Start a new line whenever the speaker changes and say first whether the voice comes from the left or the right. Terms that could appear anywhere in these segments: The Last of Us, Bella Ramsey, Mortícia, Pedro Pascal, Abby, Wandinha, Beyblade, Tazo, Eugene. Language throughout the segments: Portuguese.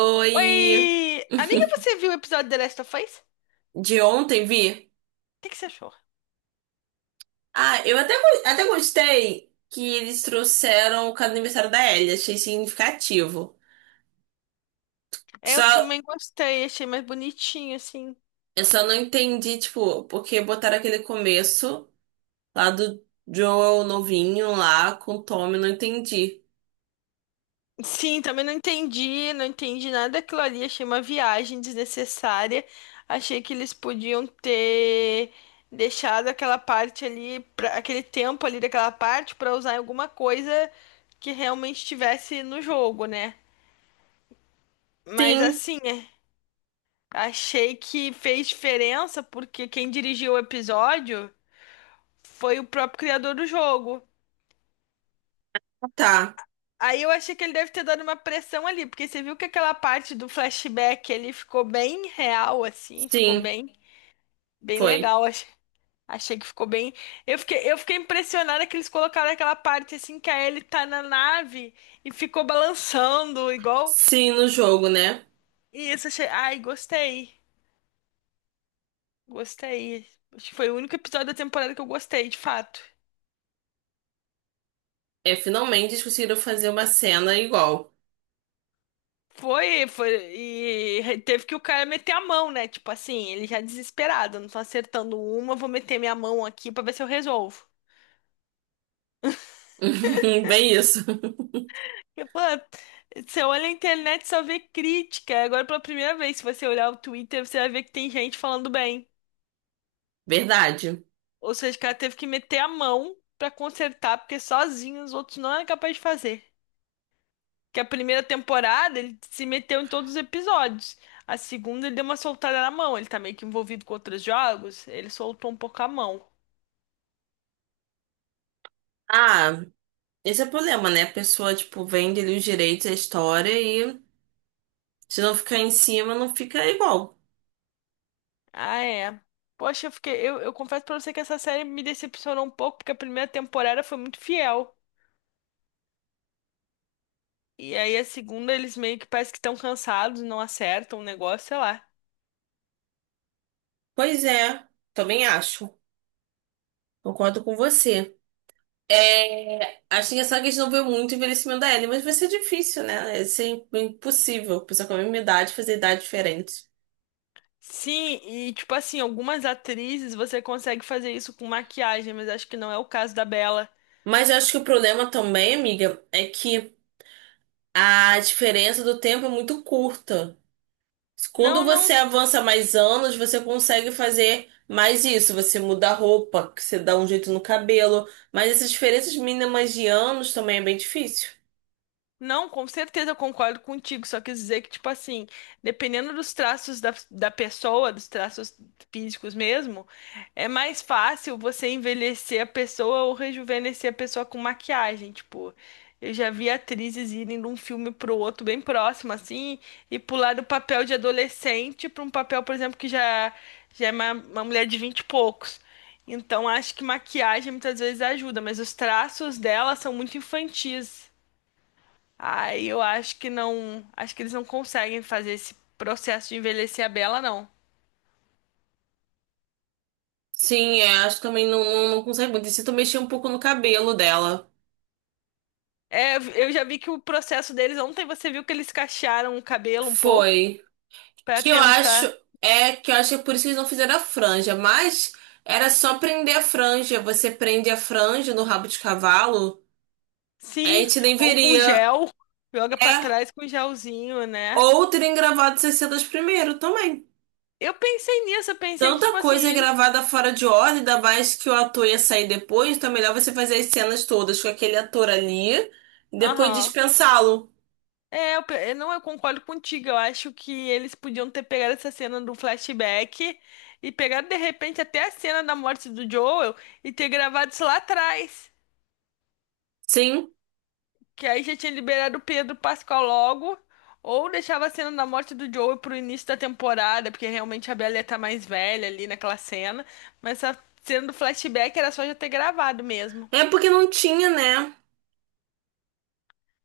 right: Oi,
left: Oi! Amiga, você viu o episódio The Last of Us? O
right: de ontem vi.
left: que que você achou?
right: Ah, eu até, até gostei que eles trouxeram o cada aniversário da Ellie, achei significativo.
left: É, eu
right: Só,
left: também gostei, achei mais bonitinho, assim.
right: eu só não entendi, tipo, porque botaram aquele começo lá do Joel novinho lá com o Tommy, não entendi.
left: Sim, também não entendi, não entendi nada daquilo ali, achei uma viagem desnecessária. Achei que eles podiam ter deixado aquela parte ali, aquele tempo ali daquela parte pra usar em alguma coisa que realmente estivesse no jogo, né? Mas
right: Sim,
left: assim, é, achei que fez diferença porque quem dirigiu o episódio foi o próprio criador do jogo.
right: tá.
left: Aí eu achei que ele deve ter dado uma pressão ali, porque você viu que aquela parte do flashback ele ficou bem real, assim, ficou
right: Sim,
left: bem, bem
right: foi.
left: legal. Achei que ficou bem. Eu fiquei impressionada que eles colocaram aquela parte assim que a Ellie tá na nave e ficou balançando, igual.
right: Sim, no jogo, né?
left: E isso achei. Ai, gostei. Gostei. Acho que foi o único episódio da temporada que eu gostei, de fato.
right: É, finalmente eles conseguiram fazer uma cena igual.
left: Foi, foi, e teve que o cara meter a mão, né? Tipo assim, ele já desesperado, não tô acertando uma, vou meter minha mão aqui pra ver se eu resolvo.
right: Bem isso.
left: Eu falo, "Ah, você olha a internet e só vê crítica. Agora, pela primeira vez, se você olhar o Twitter, você vai ver que tem gente falando bem.
right: Verdade.
left: Ou seja, o cara teve que meter a mão pra consertar, porque sozinho os outros não eram capazes de fazer. Que a primeira temporada ele se meteu em todos os episódios. A segunda ele deu uma soltada na mão. Ele tá meio que envolvido com outros jogos, ele soltou um pouco a mão.
right: Ah, esse é o problema, né? A pessoa, tipo, vende ali os direitos, a história e, se não ficar em cima, não fica igual.
left: Ah, é. Poxa, eu fiquei. Eu confesso pra você que essa série me decepcionou um pouco, porque a primeira temporada foi muito fiel. E aí a segunda, eles meio que parece que estão cansados, não acertam o negócio, sei lá.
right: Pois é, também acho. Concordo com você. É, acho que essa questão veio muito o envelhecimento da Ellie, mas vai ser difícil, né? Vai ser impossível. Pessoa com a mesma idade fazer idade diferente.
left: Sim, e tipo assim, algumas atrizes você consegue fazer isso com maquiagem, mas acho que não é o caso da Bella.
right: Mas eu acho que o problema também, amiga, é que a diferença do tempo é muito curta. Quando
left: Não, não
right: você avança mais anos, você consegue fazer mais isso. Você muda a roupa, que você dá um jeito no cabelo. Mas essas diferenças mínimas de anos também é bem difícil.
left: Não, com certeza eu concordo contigo. Só quis dizer que, tipo assim, dependendo dos traços da pessoa, dos traços físicos mesmo, é mais fácil você envelhecer a pessoa ou rejuvenescer a pessoa com maquiagem. Tipo, eu já vi atrizes irem de um filme pro outro bem próximo, assim, e pular do papel de adolescente pra um papel, por exemplo, que já, já é uma mulher de 20 e poucos. Então, acho que maquiagem muitas vezes ajuda, mas os traços dela são muito infantis. Aí eu acho que não. Acho que eles não conseguem fazer esse processo de envelhecer a Bela, não.
right: Sim, é, acho que também não, não consegue muito. E se tu mexer um pouco no cabelo dela.
left: É, eu já vi que o processo deles ontem você viu que eles cachearam o cabelo um pouco
right: Foi.
left: pra
right: Que eu acho.
left: tentar,
right: É que eu acho que é por isso que eles não fizeram a franja. Mas era só prender a franja. Você prende a franja no rabo de cavalo. A
left: sim,
right: gente nem
left: ou com
right: veria.
left: gel, joga pra
right: É.
left: trás com gelzinho, né?
right: Ou terem gravado 60 primeiro também.
left: Eu pensei nisso, eu pensei que
right: Tanta
left: tipo assim,
right: coisa
left: eles,
right: gravada fora de ordem, ainda mais que o ator ia sair depois, então é melhor você fazer as cenas todas com aquele ator ali e depois
left: aham.
right: dispensá-lo.
left: É, eu, eu não, eu concordo contigo. Eu acho que eles podiam ter pegado essa cena do flashback e pegado de repente até a cena da morte do Joel e ter gravado isso lá atrás.
right: Sim.
left: Que aí já tinha liberado o Pedro Pascal logo, ou deixava a cena da morte do Joey pro início da temporada, porque realmente a Bella ia tá mais velha ali naquela cena. Mas a cena do flashback era só já ter gravado mesmo.
right: É porque não tinha, né?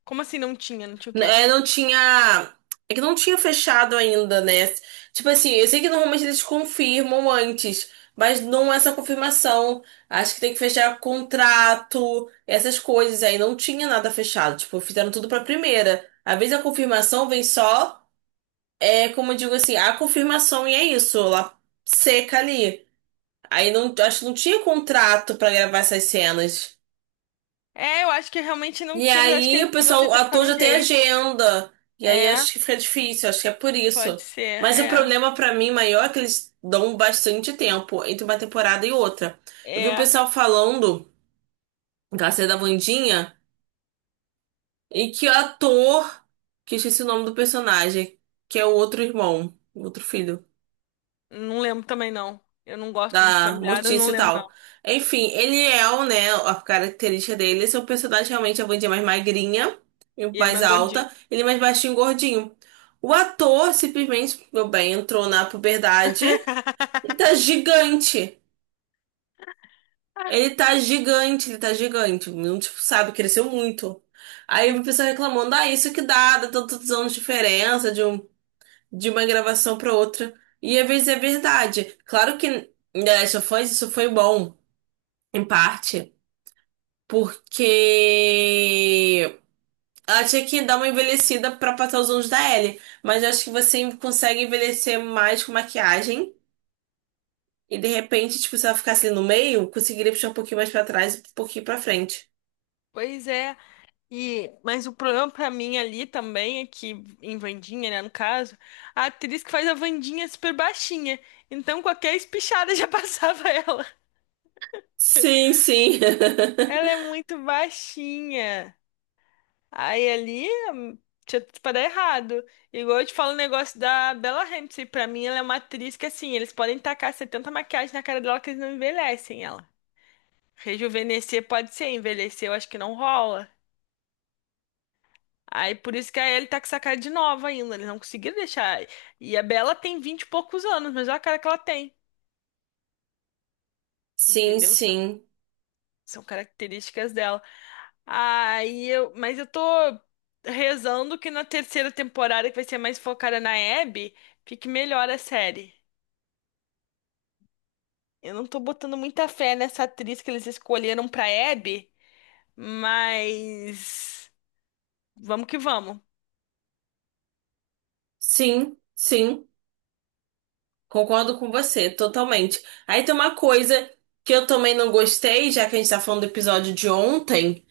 left: Como assim não tinha? Não tinha o quê?
right: É, não tinha. É que não tinha fechado ainda, né? Tipo assim, eu sei que normalmente eles confirmam antes, mas não é essa confirmação. Acho que tem que fechar contrato, essas coisas aí. Não tinha nada fechado. Tipo, fizeram tudo pra primeira. Às vezes a confirmação vem só. É como eu digo assim, a confirmação e é isso, ela seca ali. Aí não, acho que não tinha contrato pra gravar essas cenas.
left: É, eu acho que realmente não
right: E
left: tinha, mas acho que
right: aí o
left: eles podiam
right: pessoal,
left: ter
right: o ator
left: tentado um
right: já tem
left: jeito.
right: agenda. E aí
left: É,
right: acho que fica difícil, acho que é por isso.
left: pode ser,
right: Mas o
left: é.
right: problema pra mim maior é que eles dão bastante tempo entre uma temporada e outra. Eu vi o
left: É,
right: pessoal falando, aquela cena da Wandinha, e que o ator, que eu esqueci o nome do personagem, que é o outro irmão, o outro filho
left: não lembro também não. Eu não gosto muito de
right: da
left: familiares, não
right: Mortícia e
left: lembro
right: tal.
left: não.
right: Enfim, ele é, o, né, a característica dele, esse é o personagem, realmente é a Wandinha mais magrinha e
left: E ele
right: mais
left: mais gordinho.
right: alta, ele é mais baixinho e gordinho. O ator simplesmente, meu bem, entrou na puberdade e tá gigante. Ele tá gigante, ele tá gigante. Não, tipo, sabe, cresceu muito. Aí
left: E,
right: o pessoal reclamando, ah, isso que dá, dá tantos anos de diferença de, um, de uma gravação pra outra. E às vezes é verdade. Claro que em The Last of Us isso foi bom. Em parte, porque ela tinha que dar uma envelhecida pra passar os anos da Ellie. Mas eu acho que você consegue envelhecer mais com maquiagem. E de repente, tipo, se ela ficasse ali no meio, conseguiria puxar um pouquinho mais pra trás e um pouquinho pra frente.
left: pois é. E, mas o problema pra mim ali também é que, em Wandinha, né, no caso, a atriz que faz a Wandinha é super baixinha. Então qualquer espichada já passava ela.
right: Sim, sim.
left: Ela é muito baixinha. Aí ali tinha tudo pra dar errado. Igual eu te falo o negócio da Bella Ramsey. Pra mim, ela é uma atriz que, assim, eles podem tacar 70 maquiagens na cara dela que eles não envelhecem ela. Rejuvenescer pode ser, envelhecer eu acho que não rola. Aí por isso que a Ellie tá com essa cara de nova ainda. Eles não conseguiram deixar. E a Bella tem 20 e poucos anos, mas olha a cara que ela tem.
right: Sim,
left: Entendeu? São,
right: sim.
left: são características dela. Aí eu, mas eu tô rezando que na terceira temporada, que vai ser mais focada na Abby, fique melhor a série. Eu não tô botando muita fé nessa atriz que eles escolheram pra Abby, mas vamos que vamos.
right: Sim, sim. Concordo com você, totalmente. Aí tem uma coisa que eu também não gostei, já que a gente tá falando do episódio de ontem,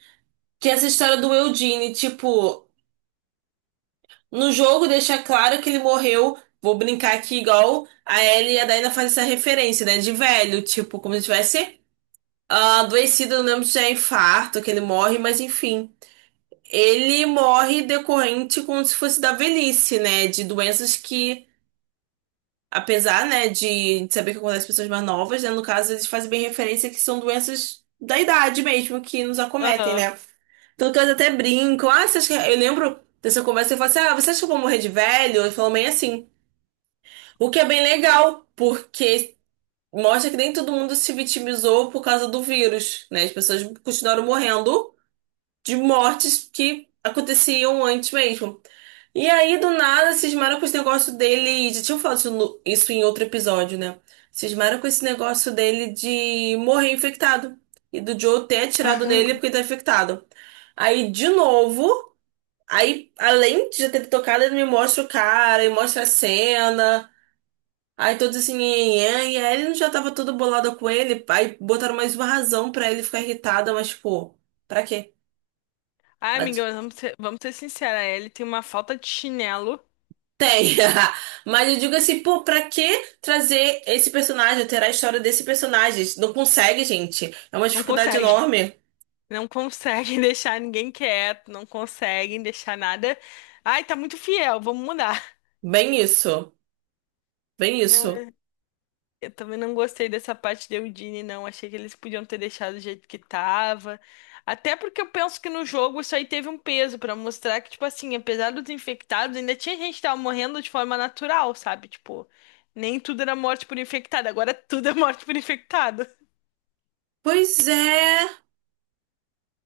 right: que é essa história do Eugene, tipo. No jogo deixa claro que ele morreu. Vou brincar aqui igual a Ellie e a Dina fazem essa referência, né? De velho, tipo, como se tivesse ah, adoecido, eu não lembro se é infarto, que ele morre, mas enfim. Ele morre decorrente como se fosse da velhice, né? De doenças que, apesar, né, de saber que acontece com pessoas mais novas, né? No caso, eles fazem bem referência que são doenças da idade mesmo que nos acometem,
left: Aham.
right: né? Tanto que eles até brincam. Ah, você acha que... Eu lembro dessa conversa e eu falo assim: Ah, você acha que eu vou morrer de velho? Ele falou meio assim. O que é bem legal, porque mostra que nem todo mundo se vitimizou por causa do vírus, né? As pessoas continuaram morrendo de mortes que aconteciam antes mesmo. E aí, do nada, cismaram com esse negócio dele. Já tinham falado isso, isso em outro episódio, né? Cismaram com esse negócio dele de morrer infectado. E do Joe ter atirado nele porque ele tá infectado. Aí, de novo, aí, além de já ter tocado, ele me mostra o cara e mostra a cena. Aí todos assim, "Nhanhã", e a Ellen já tava toda bolada com ele. Aí botaram mais uma razão pra ele ficar irritada, mas, pô, pra quê?
left: Ai,
right: Ela
left: amiga,
right: disse,
left: mas vamos ser sinceros, a Ellie tem uma falta de chinelo.
right: tem. Mas eu digo assim, pô, pra que trazer esse personagem, alterar a história desse personagem? Não consegue, gente. É uma
left: Não
right: dificuldade
left: consegue.
right: enorme.
left: Não conseguem deixar ninguém quieto, não conseguem deixar nada. Ai, tá muito fiel, vamos mudar.
right: Bem isso. Bem
left: Não,
right: isso.
left: eu também não gostei dessa parte de Eudine, não. Achei que eles podiam ter deixado do jeito que tava. Até porque eu penso que no jogo isso aí teve um peso pra mostrar que, tipo assim, apesar dos infectados, ainda tinha gente que tava morrendo de forma natural, sabe? Tipo, nem tudo era morte por infectado, agora tudo é morte por infectado.
right: Pois é.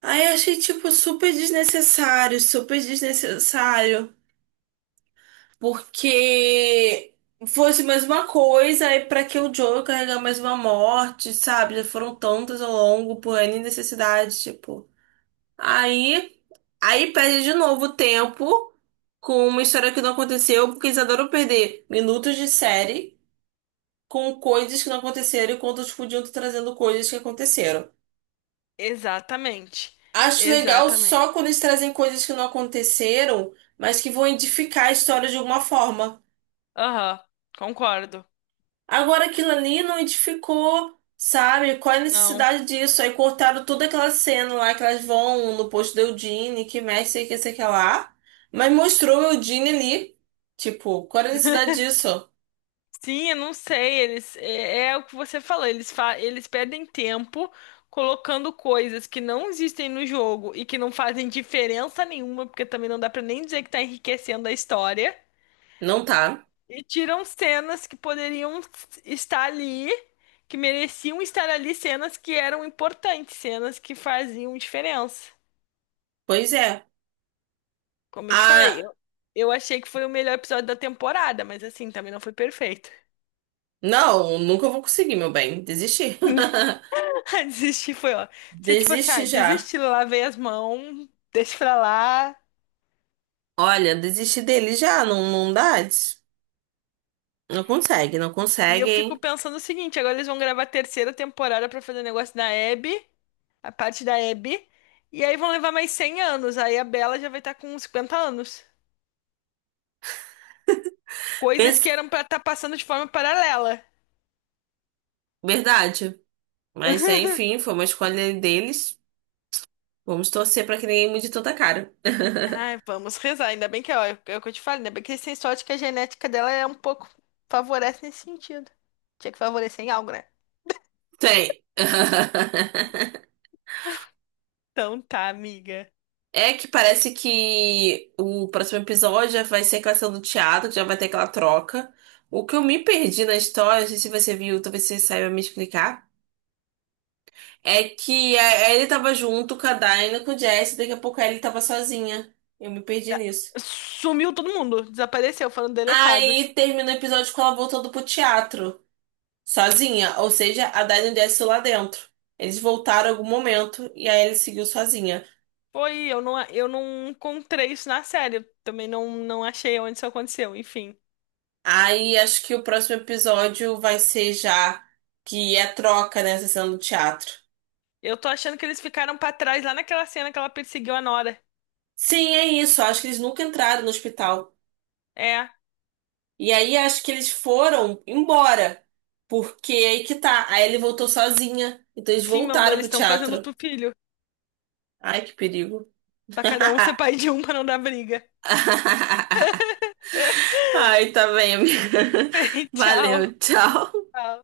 right: Aí eu achei, tipo, super desnecessário, super desnecessário. Porque fosse mais uma coisa, e pra que o Joe carregar mais uma morte, sabe? Já foram tantas ao longo, por N necessidades, tipo. Aí, aí perde de novo tempo com uma história que não aconteceu, porque eles adoram perder minutos de série com coisas que não aconteceram, enquanto eles podiam estar trazendo coisas que aconteceram.
left: Exatamente.
right: Acho legal
left: Exatamente.
right: só quando eles trazem coisas que não aconteceram, mas que vão edificar a história de alguma forma.
left: Aham, concordo.
right: Agora aquilo ali não edificou, sabe? Qual é a
left: Não.
right: necessidade disso? Aí cortaram toda aquela cena lá que elas vão no posto da Eugene, que mexe, sei que lá. Mas mostrou o Eugene ali. Tipo, qual é a necessidade disso?
left: Sim, eu não sei, eles é, é o que você falou, eles fa eles perdem tempo colocando coisas que não existem no jogo e que não fazem diferença nenhuma, porque também não dá pra nem dizer que tá enriquecendo a história,
right: Não tá.
left: e tiram cenas que poderiam estar ali, que mereciam estar ali, cenas que eram importantes, cenas que faziam diferença.
right: Pois é.
left: Como eu te
right: Ah,
left: falei, eu achei que foi o melhor episódio da temporada, mas assim, também não foi perfeito.
right: não, nunca vou conseguir, meu bem. Desisti.
left: Desistir foi, ó. Você, tipo assim, ah,
right: Desisti já.
left: desisti, lavei as mãos, deixa pra lá.
right: Olha, desisti dele já. Não, não dá. Não consegue, não
left: E eu
right: consegue,
left: fico
right: hein?
left: pensando o seguinte: agora eles vão gravar a terceira temporada pra fazer o negócio da Abby, a parte da Abby. E aí vão levar mais 100 anos. Aí a Bella já vai estar com 50 anos. Coisas que
right: Pensa...
left: eram pra estar passando de forma paralela.
right: Verdade. Mas é, enfim, foi uma escolha deles. Vamos torcer pra que ninguém mude toda a cara.
left: Ai, vamos rezar. Ainda bem que, ó, é o que eu te falo, ainda bem que eles têm sorte que a genética dela é um pouco favorece nesse sentido. Tinha que favorecer em algo, né?
right: Tem.
left: Então tá, amiga.
right: É que parece que o próximo episódio já vai ser a questão do teatro, que já vai ter aquela troca. O que eu me perdi na história, não sei se você viu, talvez você saiba me explicar, é que ele tava junto com a Dinah, com o Jesse, daqui a pouco ele tava sozinha. Eu me perdi nisso.
left: Sumiu todo mundo, desapareceu, foram deletados.
right: Aí termina o episódio com ela voltando pro teatro, sozinha, ou seja, a Dinah e o Jesse lá dentro. Eles voltaram em algum momento e aí ele seguiu sozinha.
left: Foi, eu não encontrei isso na série. Eu também não, não achei onde isso aconteceu, enfim.
right: Aí acho que o próximo episódio vai ser já que é a troca, né? A sessão do teatro.
left: Eu tô achando que eles ficaram pra trás lá naquela cena que ela perseguiu a Nora.
right: Sim, é isso. Acho que eles nunca entraram no hospital.
left: É,
right: E aí acho que eles foram embora. Porque é aí que tá. Aí ele voltou sozinha. Então eles
left: sim, meu amor,
right: voltaram
left: eles
right: pro
left: estão fazendo
right: teatro.
left: tu filho.
right: Ai, que perigo.
left: Pra cada um ser pai de um pra não dar briga.
right: Ai, tá bem, amiga.
left: Tchau.
right: Valeu, tchau.
left: Tchau.